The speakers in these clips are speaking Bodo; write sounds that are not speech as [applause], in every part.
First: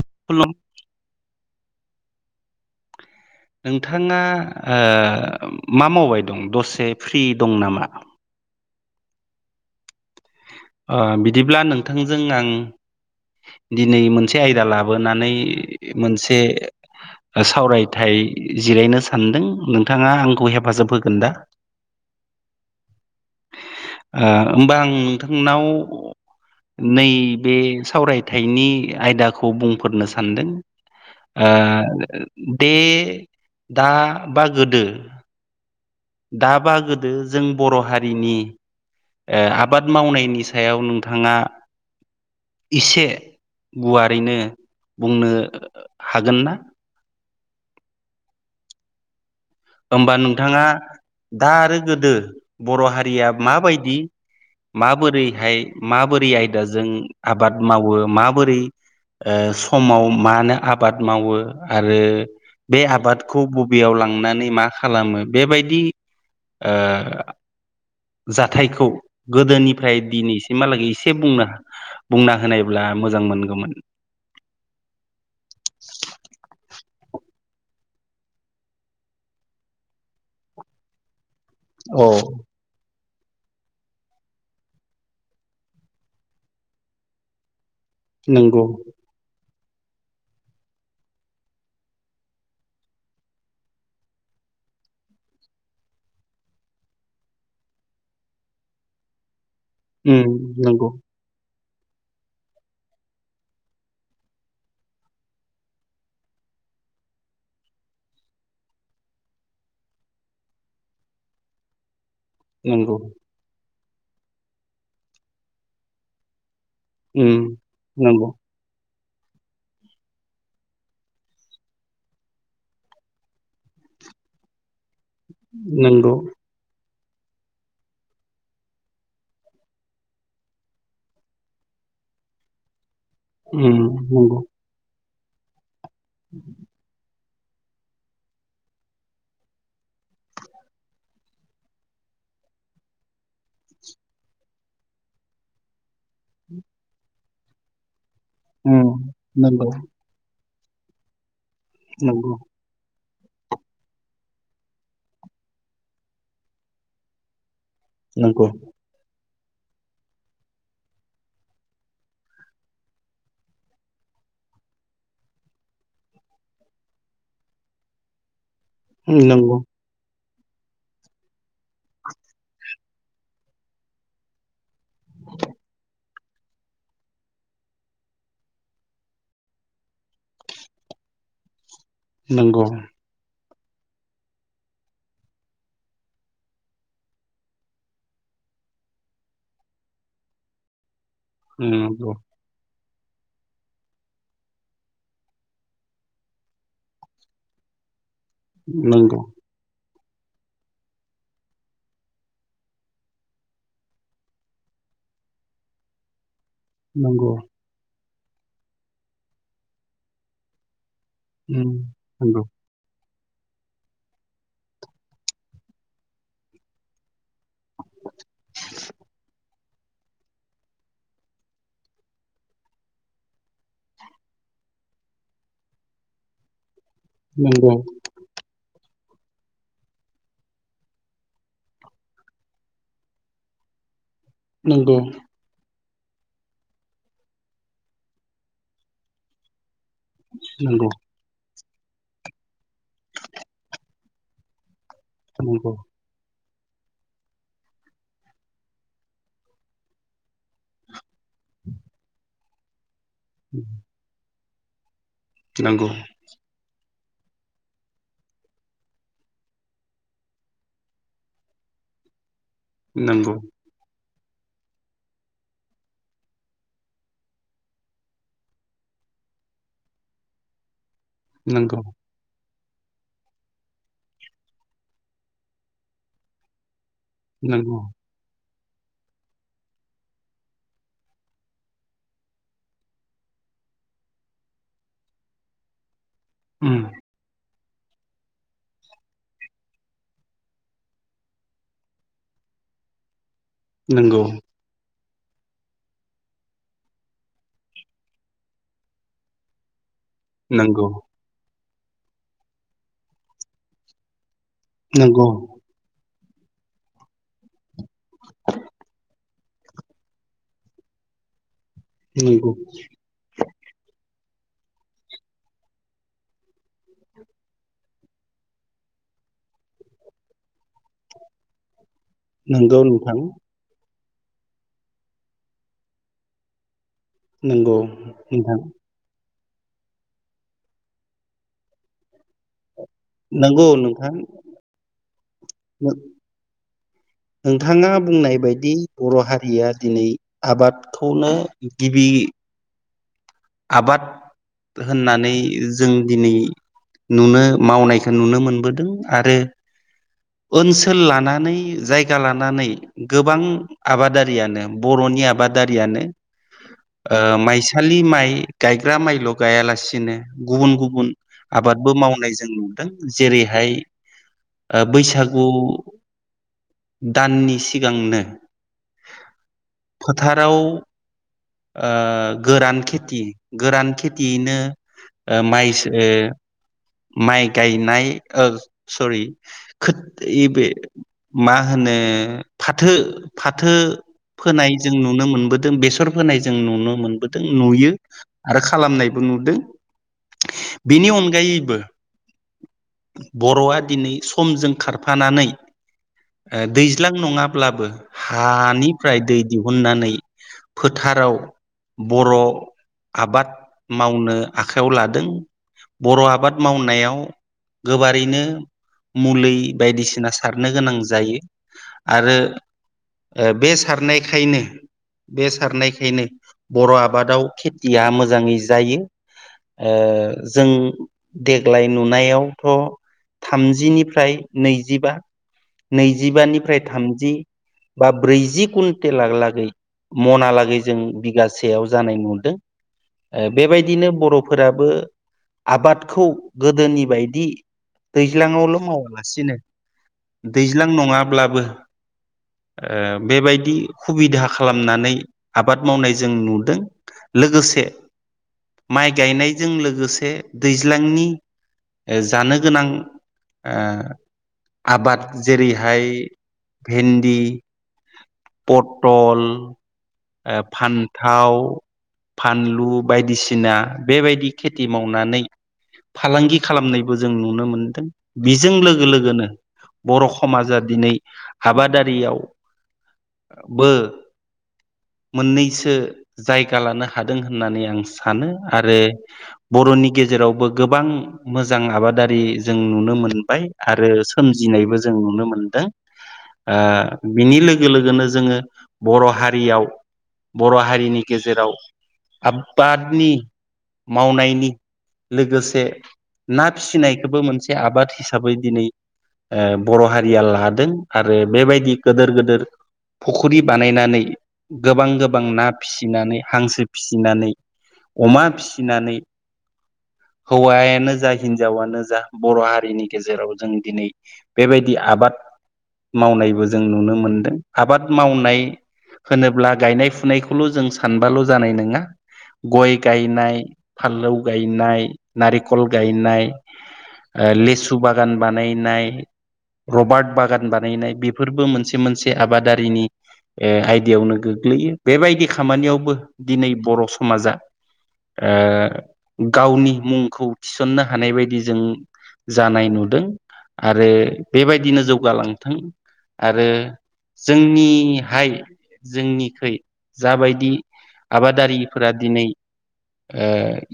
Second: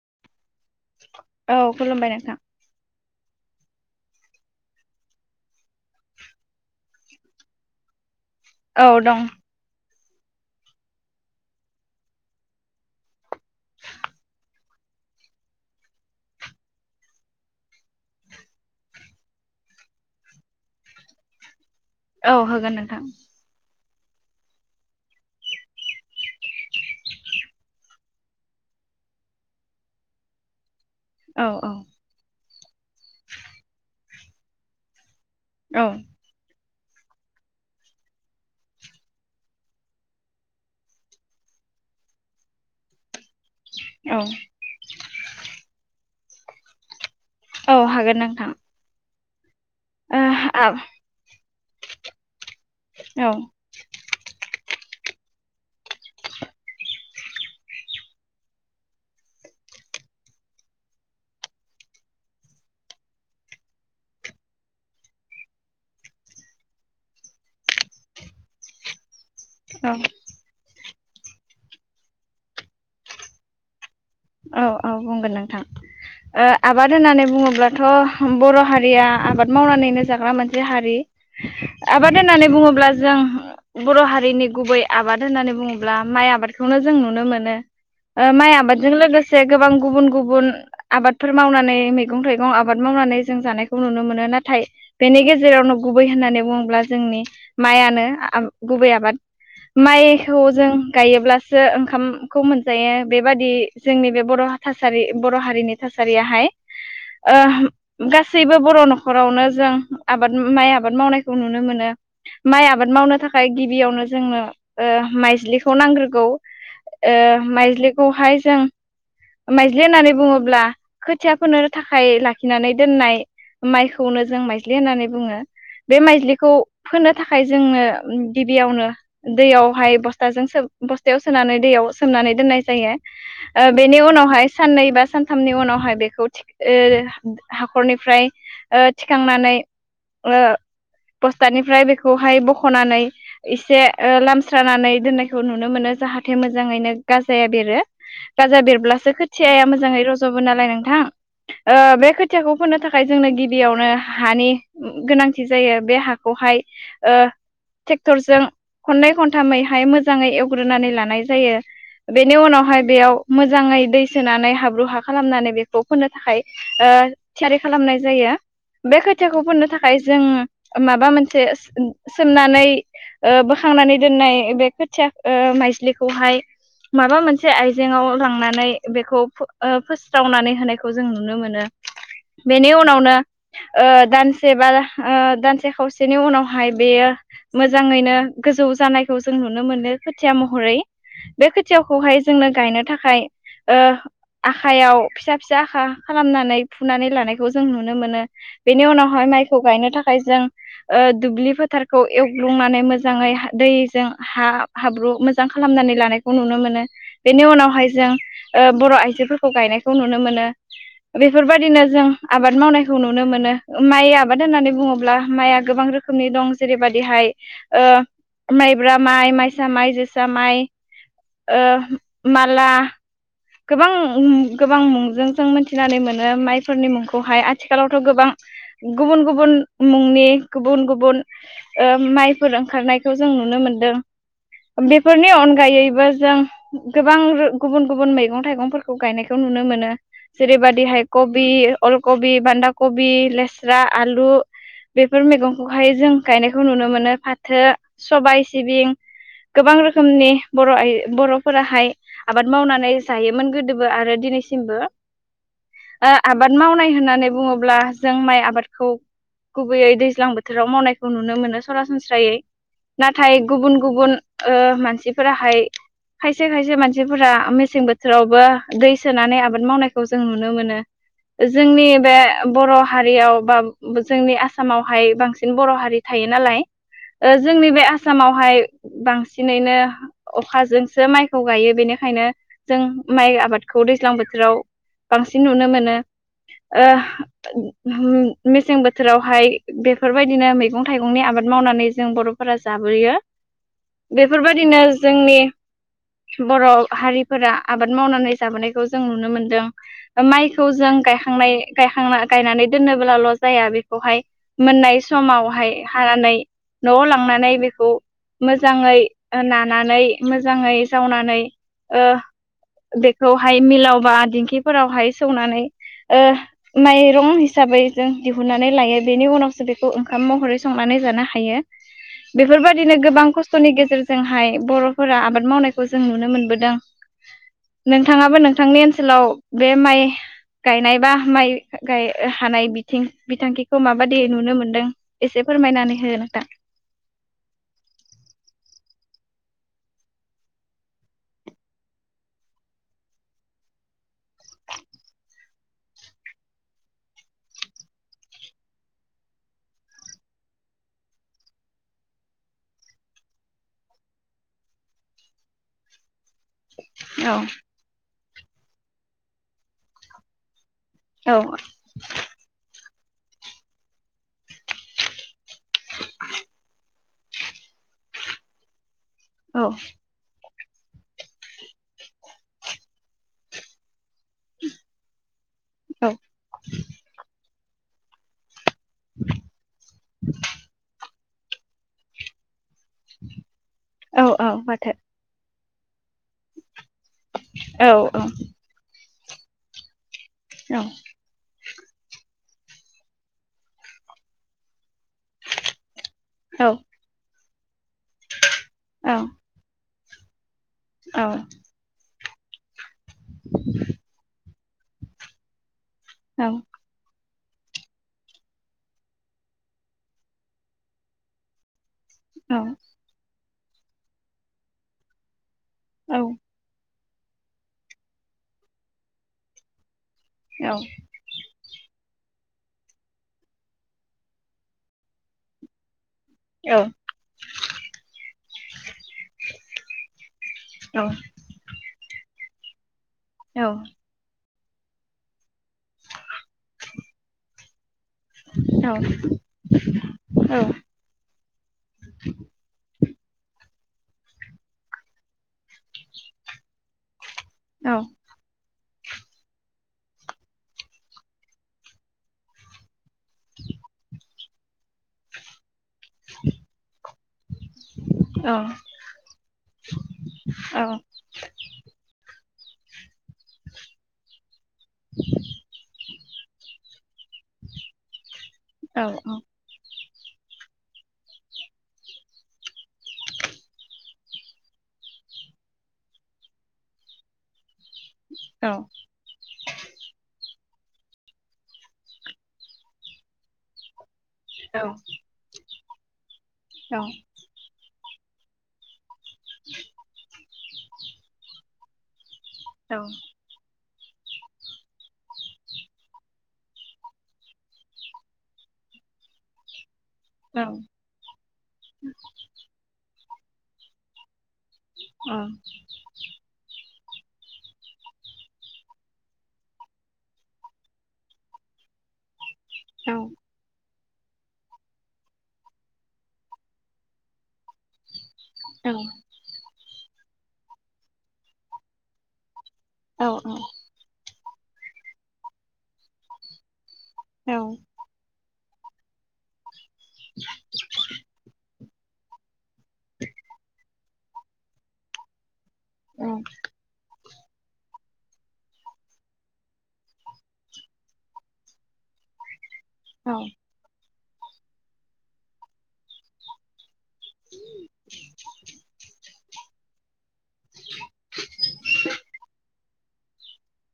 [inaudible] औ खुलुमबाय नोंथां। नोंथाङा मा मावबाय दं दसे फ्रि दं नामा? औ दं। बिदिब्ला नोंथांजों आं दिनै मोनसे आयदा लाबोनानै मोनसे - सावरायथाय जिरायनो सानदों नोंथाङा आंखौ हेफाजाब होगोन दा। औ होगोन नोंथां। ओं होनबा आं नोंथांनाव। नै बेे सावरायथायनि आयदाखौ बुंफोरनो सानदों। औ औ दे दा बा गोदो। औ दाबा गोदो जों बर' हारिनि आबाद मावनायनि सायाव नोंथाङा इसे औ गुवारैनो बुंनो हागोनना। औ हागोन नोंथां‌। होमबा नोंथाङा दा आरो गोदो बर' हारिया औ माबायदि माबोरै बेहाय माबोरै आयदाजों आबाद मावो माबोरै अ समाव मानो आबाद मावो आरो बे आबादखौ बबेयाव लांनानै मा खालामो बेबायदि ओ जाथायखौ गोदोनिफ्राय दिनैसिमहालागै एसे बुंनो बुंना होनायब्ला मोजां मोनगौमोन। औ औ बुंगोन नोंथां। ओ आबाद होननानै बुङोब्लाथ' बर' हारिया आबाद मावनानैनो जाग्रा मोनसे हारि। औ आबाद होननानै बुङोब्ला जों बर' हारिनि गुबै आबाद होननानै बुङोब्ला माइ आबादखौनो जों नुनो मोनो। ओ माइ नंगौ आबादजों लोगो से गोबां गुबुन गुबुन आबादफोर मावनानै मैगं थाइगं आबाद मावनानै जों जानायखौ नुनो मोनो। नाथाय बेनि गेजेरावनो गुबै होननानै बुङोब्ला जोंनि माइयानो गुबै आबाद। उम माइखौ जों नंगौ गायोब्लासो ओंखामखौ मोनजायो बेबादि जोंनि बे बर' थासारि बर' हारिनि थासारियाहाय अ गासैबो बर' न'खरावनो जों आबाद माइ आबाद मावनायखौ नुनो मोनो। माइ आबाद नंगौ मावनो थाखाय गिबियावनो जोंनो अ माइज्लिखौ नांग्रोगौ। ओ उम नंगौ माइज्लिखौहाय जों माइज्लि होननानै बुङोब्ला खोथिया फोनो थाखाय लाखिनानै दोननाय माइखौनो जों माइज्लि होननानै बुङो बे नंगौ माइज्लिखौ फोनो थाखाय जोङो गिबियावनो दैयावहाय बस्थाजों सो बस्थायाव सोनानै दैयाव सोमनानै दोननाय जायो। उम अ बेनि नंगौ उनावहाय साननै बा सानथामनि उनावहाय बेखौ थिक ओ हाखरनिफ्राय अ थिखांनानै अ बस्टादनिफ्राय बेखौहाय बख'नानै एसे ओ लामस्रानानै दोननायखौ नुनो मोनो। जाहाथे मोजाङैनो गाजाया बेरो गाजा उम बेरब्लासो खोथियाया नंगौ मोजाङै रज' गोन नालाय नोंथां अ बे नंगौ खोथियाखौ फोननो था खाय जोंनो गिबियावनो हानि गोनांथि जायो बे हाखौहाय ओ ट्रेक्टर जों नंगौ खननै खन थामैहाय मोजाङै एवग्रोनानै लानाय जायो बेनि उनावहाय बेयाव मोजाङै दै सोनानै हाब्रु हा खालामनानै बेखौ फोनो थाखाय ओ थियारि खालामनाय जायो। बे खोथिखौ फुनो थाखाय जों माबा मोनसे सोमनानै ओ बोखांनानै दोननाय बे खोथिया ओ माइजलिखौहाय माबा मोनसे आइजेंआव लांनानै बेखौ फो फोस्रावनानै होनायखौ जों नुनो मोनो। नंगौ बेनि उनावनो अ दानसे बा अ दानसे खावसेनि उनावहाय बेयो मोजाङैनो गोजौ जानायखौ जों नुनो मोनो खोथिया महरै बे नंगौ खोथियाखौहाय जोंनो गायनो थाखाय खाय अ आखायाव फिसा फिसा आखा खालामनानै फुनानै लानायखौ जों नुनो मोनो। बेनि नंगौ उनावहाय माइखौ गायनो थाख खाय जों दुब्लि फोथारखौ एवग्लुंनानै मोजाङै दैजों हा हाब्रु ब्रु मोजां खालामनानै लानाय खौ नुनो मोनो नंगौ नंगौ बेनि उनावहाय जों अ बर' आइजोफोरखौ गायनायखौ नुनो मोनो। उम बेफोरबायदिनो जों आबाद मावनायखौ नुनो नो मोनो माइ आबाद होननानै बुङोब्ला माइया गोबां रोखोमनि दं जेरैबायदिहाय ओ माइब्रा माइ माइसा माइ जोसा माइ अ माला गोबां गोबां मुंजों जों मिथिनानै मोनो माइ फोरनि मुंखौहाय नंगौ आथिखालावथ' गोबां गुबुन गुबुन मुंनि गुबुन गुबुन ओ माइफोर ओंखारनायखौ जों नुनो मोनदों। नंगौ बेफोरनि अनगायैबो जों गोबां रो गुबुन गुबुन मै गं थाइगंफोरखौ गायनायखौ नुनो मोनो नंगौ जेरैबायदिहाय कबि। अलकबि बान्दा कबि लेस्रा आलु बेफोर नंगौ मैगंखौहाय जों गायनायखौ नुनो मोनो फाथो सबाय सिबिं गोबां रोखोमनि बर' आइ बर'फोराहाय आबाद मावनानै जायोमोन गोदोबो आरो दिनैसिमबो नंगौ नंगौ ओ आबाद मावनाय होननानै बुङोब्ला जों माइ आबादखौ। गुबैयै दैज्लां बोथोराव मावनायखौ नुनो मोनो सरासनस्रायै नाथाय नंगौ गुबुन गुबुन ओ मानसिफोराहाय खायसे खायसे मानसिफोरा मेसें बोथ थोरावबो दै सोनानै आबाद मावनायखौ जों नुनो मोनो नंगौ जोंनि बे बर' हारियाव बा जोंनि आसामावहाय बांसिन बर' हारि थायो नालाय ओ जोंनि नंगौ बे आसामावहाय बांसिनैनो अखाजोंसो माइखौ गायो बेनिखायनो जों माइ आबादखौ दैज्लां बोथोराव बांसिन नुनो मोनो उम ओ [unintelligible] मेसें बोथोरावहाय बेफोरबायदिनो मैगं थाइगंनि आबाद मावनानै जों बर'फो फोरा जाबोयो नंगौ बेफोरबायदिनो जोंनि बर' हारि फोरा आबाद मावनानै जाबोनायखौ जों नुनो मोनदों माइखौ नंगौ जों गायखांनाय गायखांना गायनानै दोननोब्लाल' जाया बेखौहाय मोननाय नंगौ समावहाय हानानै न'आव लांनानै बेखौ मोजाङै नानानै मोजाङै जावनानै। ओ नंगौ बेखौहाय मिलावबा दिंख फोरावहाय सौनानै ओ माइरं हिसाबै जों दिहुननानै लायो बेनि उनाव। सो बेखौ ओंखाम महरै संनानै जानो हायो नंगौ बेफोरबादिनो नोंथां गोबां खस्थ'नि गेजेरजों। जोंहाय बर'फोरा आबाद मावनायखौ जों नुनो मोनबोदों। नंगौ नोंथाङाबो नोंथां नोंथांनि ओनसोलाव। बे माइ गायनाय बा माइ गाय हानाय बि थिं नंगौ बिथांखिखौ नोंथां माबायि नुनो मोन्दों एसे फोरमायनानै हो नोंथां नोंथाङा बुंनाय बायदि बर' हारिया दिनै आबादखौनो गिबि। बि आबाद होननानै जों दिनै। नुनो मावनायखौ नुनो मोनबोदों आरो। ओनसोल लानानै जायगा लानानै गोबां आबादारियानो बर'नि। नि आबादारियानो। औ ओ माइसालि माइ गायग्रा माइल' गायालासिनो गुबुन गुब बुन औ आबादबो मावनाय जों नुदों जेरैहाय बैसागु। [inaudible] दाननि सिगांनो औ फ्राउ ओ गोरान खेथि गोरान खेथियैनो ओ माइस ओ औ माइ गायनाय ओ सरि खोथ यै बे मा होनो। फाथो फाथो औ औ फोनाय जों माथो नुनो मोनबोदों बेसर फोनाय जों नुनो मोन बोदों औ नुयो औ आरो खालामनायबो नुदों औ बेनि अनगायैबो बर'आ दिनै समजों खार। फानानै औ दैज्लां नङाब्लाबो। औ हानिफ्राय दै दिहुननानै औ फोथाराव। बर' आबाद मावनो आखायाव लादों बर' औ आबाद मावनायाव गोबारैनो। मुलि बायदिसिना सारनो गोनां जायो आरो। औ ओ बे सारनायखायनो बे औ सारनायखायनो बर' आ। आबादाव खेथिया मोजाङै जायो। ओ जों औ देग्लाय नुनायावथ' थामजिनि फ्राय नैजिबा। औ नैजिबानिफ्राय थामजि बा ब्रैजि कुन तेलाग लागै मनालागै जों बिगासेयाव जानाय नुदों। ओ बेबायदिनो बर'फोराबो आबादखौ गोदोनि बायदि दैज्लां आवल' मा वालासिनो दैज्लां नङाब्लाबो ओ बेबायदि खुबिदा खालामनानै आबाद मावनाय जों नुदों। लोगोसे माइ गायनायजों लोगोसे दैज्लांनि जानो गोनां ओ आबाद जेरैहाय भेन्दि, पटल ओ फान्थाव फानलु बायदिसिना बेबायदि खेथि मावनानै फालांगि खालामनाय जों नुनो मोनदों। बेजों लोगो लोगोनो बर' खमाजा दिनै हबादारियाव बो मोननैसो जायगा लानो हादों होननानै आं सा नो आरो बर'नि गेजेरावबो गोबां मोजां आबादारि जों नुनो मोनो मोनबाय आरो सोमजिनायबो जों नुनो मोनदों। ओ बिनि लोगो लोगोनो जोङो बर' हारियाव बर' हारिनि गेजेराव आबादनि मावनायनि लोगोसे ना फिसिनायखौबो मोनसे आबाद हिसाबै दिनै ओ बर' हारिया लादों। आरो बेबायदि गोदोर गोदोर फख्रि बानायनानै गोबां गोबां ना फिसिनानै हांसो फिसिनानै अमा फिसिनानै हौवायानो जा हिनजावानो जा बर' हारिनि गेजेराव जों दिनै बेबायदि आबाद मावनायबो जों नुनो मोनदों। आबाद मावनाय होनोब्ला गायनाय फुनायखौल' जों सानबाल' जानाय नोङा। गय गायनाय, फानलौ गायनाय, नारिखल गायनाय, ओ लेसु बागान बानायनाय रबार्ट बागान बानायनाय बेफोरबो मोनसे मोनसे आबादारिनि ए आय दायावनो गोग्लैयो। बेबायदि खामानियावबो दिनै बर' समाजा ओ गावनि मुंखौ थिस'ननो हानाय बायदि जों जानाय नुदों आरो बेबायदिनो जौगालांथों। आरो जोंनिहाय जोंनिखै जाबायदि आबादारिफोरा दिनै ए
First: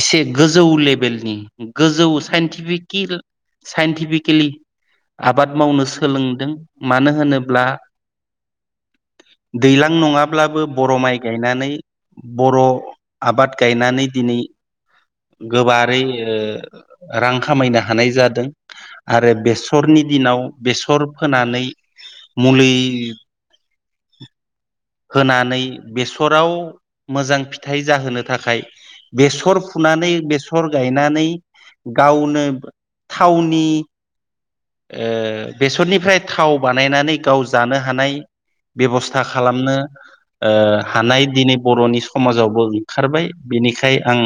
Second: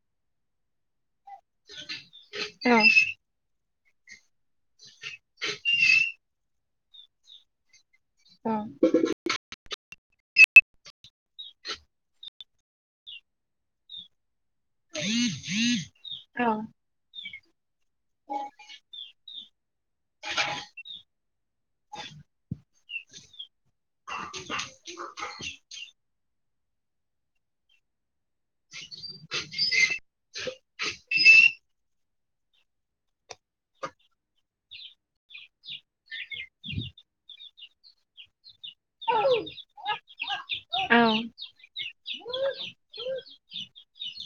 एसे गोजौ ले बेल गोजौनि साइनटिफिकेल साइटिफिकेलि आबाद मावनो सोलोंदों। मानो होनोब्ला औ। उ नङाब्लाबो बर' माइ गायनानै बर' आबाद गायनानै दिनै ऐ औ ओ रां खामायनो हानाय जादों। आरो बेसरनि दिनाव बेसर फोनानै मुलि होनानै बेसराव मोजां फिथाइ जाहोनो थाखाय बेसर फुनानै बेसर गायनानै गावनो थावनि ओ बेसरनिफ्राय थाव बानायनानै गाव जानो हानाय बेब'स्था खालामनो ओ औ हानाय दिनै बर'नि समाजावबो ओंखारबाय बिनि बेखाय आं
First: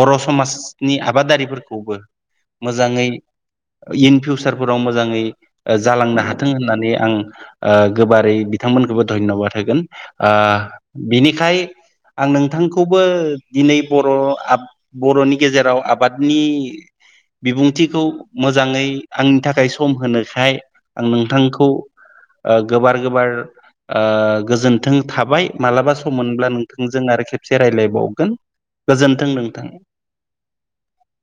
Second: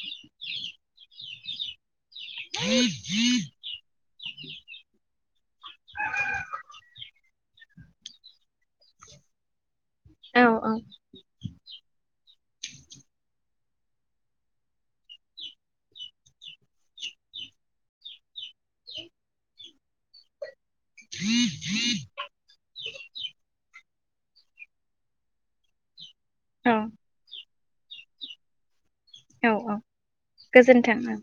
बर' समाजनि आबादारि फोरखौबो [unintelligible] इन फिउचार फोराव मोजाङै जालांनो हाथों होननानै आं गोबारै बिथांमोनखौबो धन्बाद होगोन आ औ बिनिखाय आं नोंथांखौबो दिनै बर' आब बर'नि गेजेराव आबादनि बिबुंथिखौ मोजाङै आंनि थाखाय सम होनोखाय आं नोंथांखौ गोबार गोबार ओ गोजोन्थों थाबाय मालाबा सम मोनब्ला औ नोंथांजों आरो खेबसे रायलाय बावगोन। गोजोन्थों औ नोंथां। औ गोजोन्थों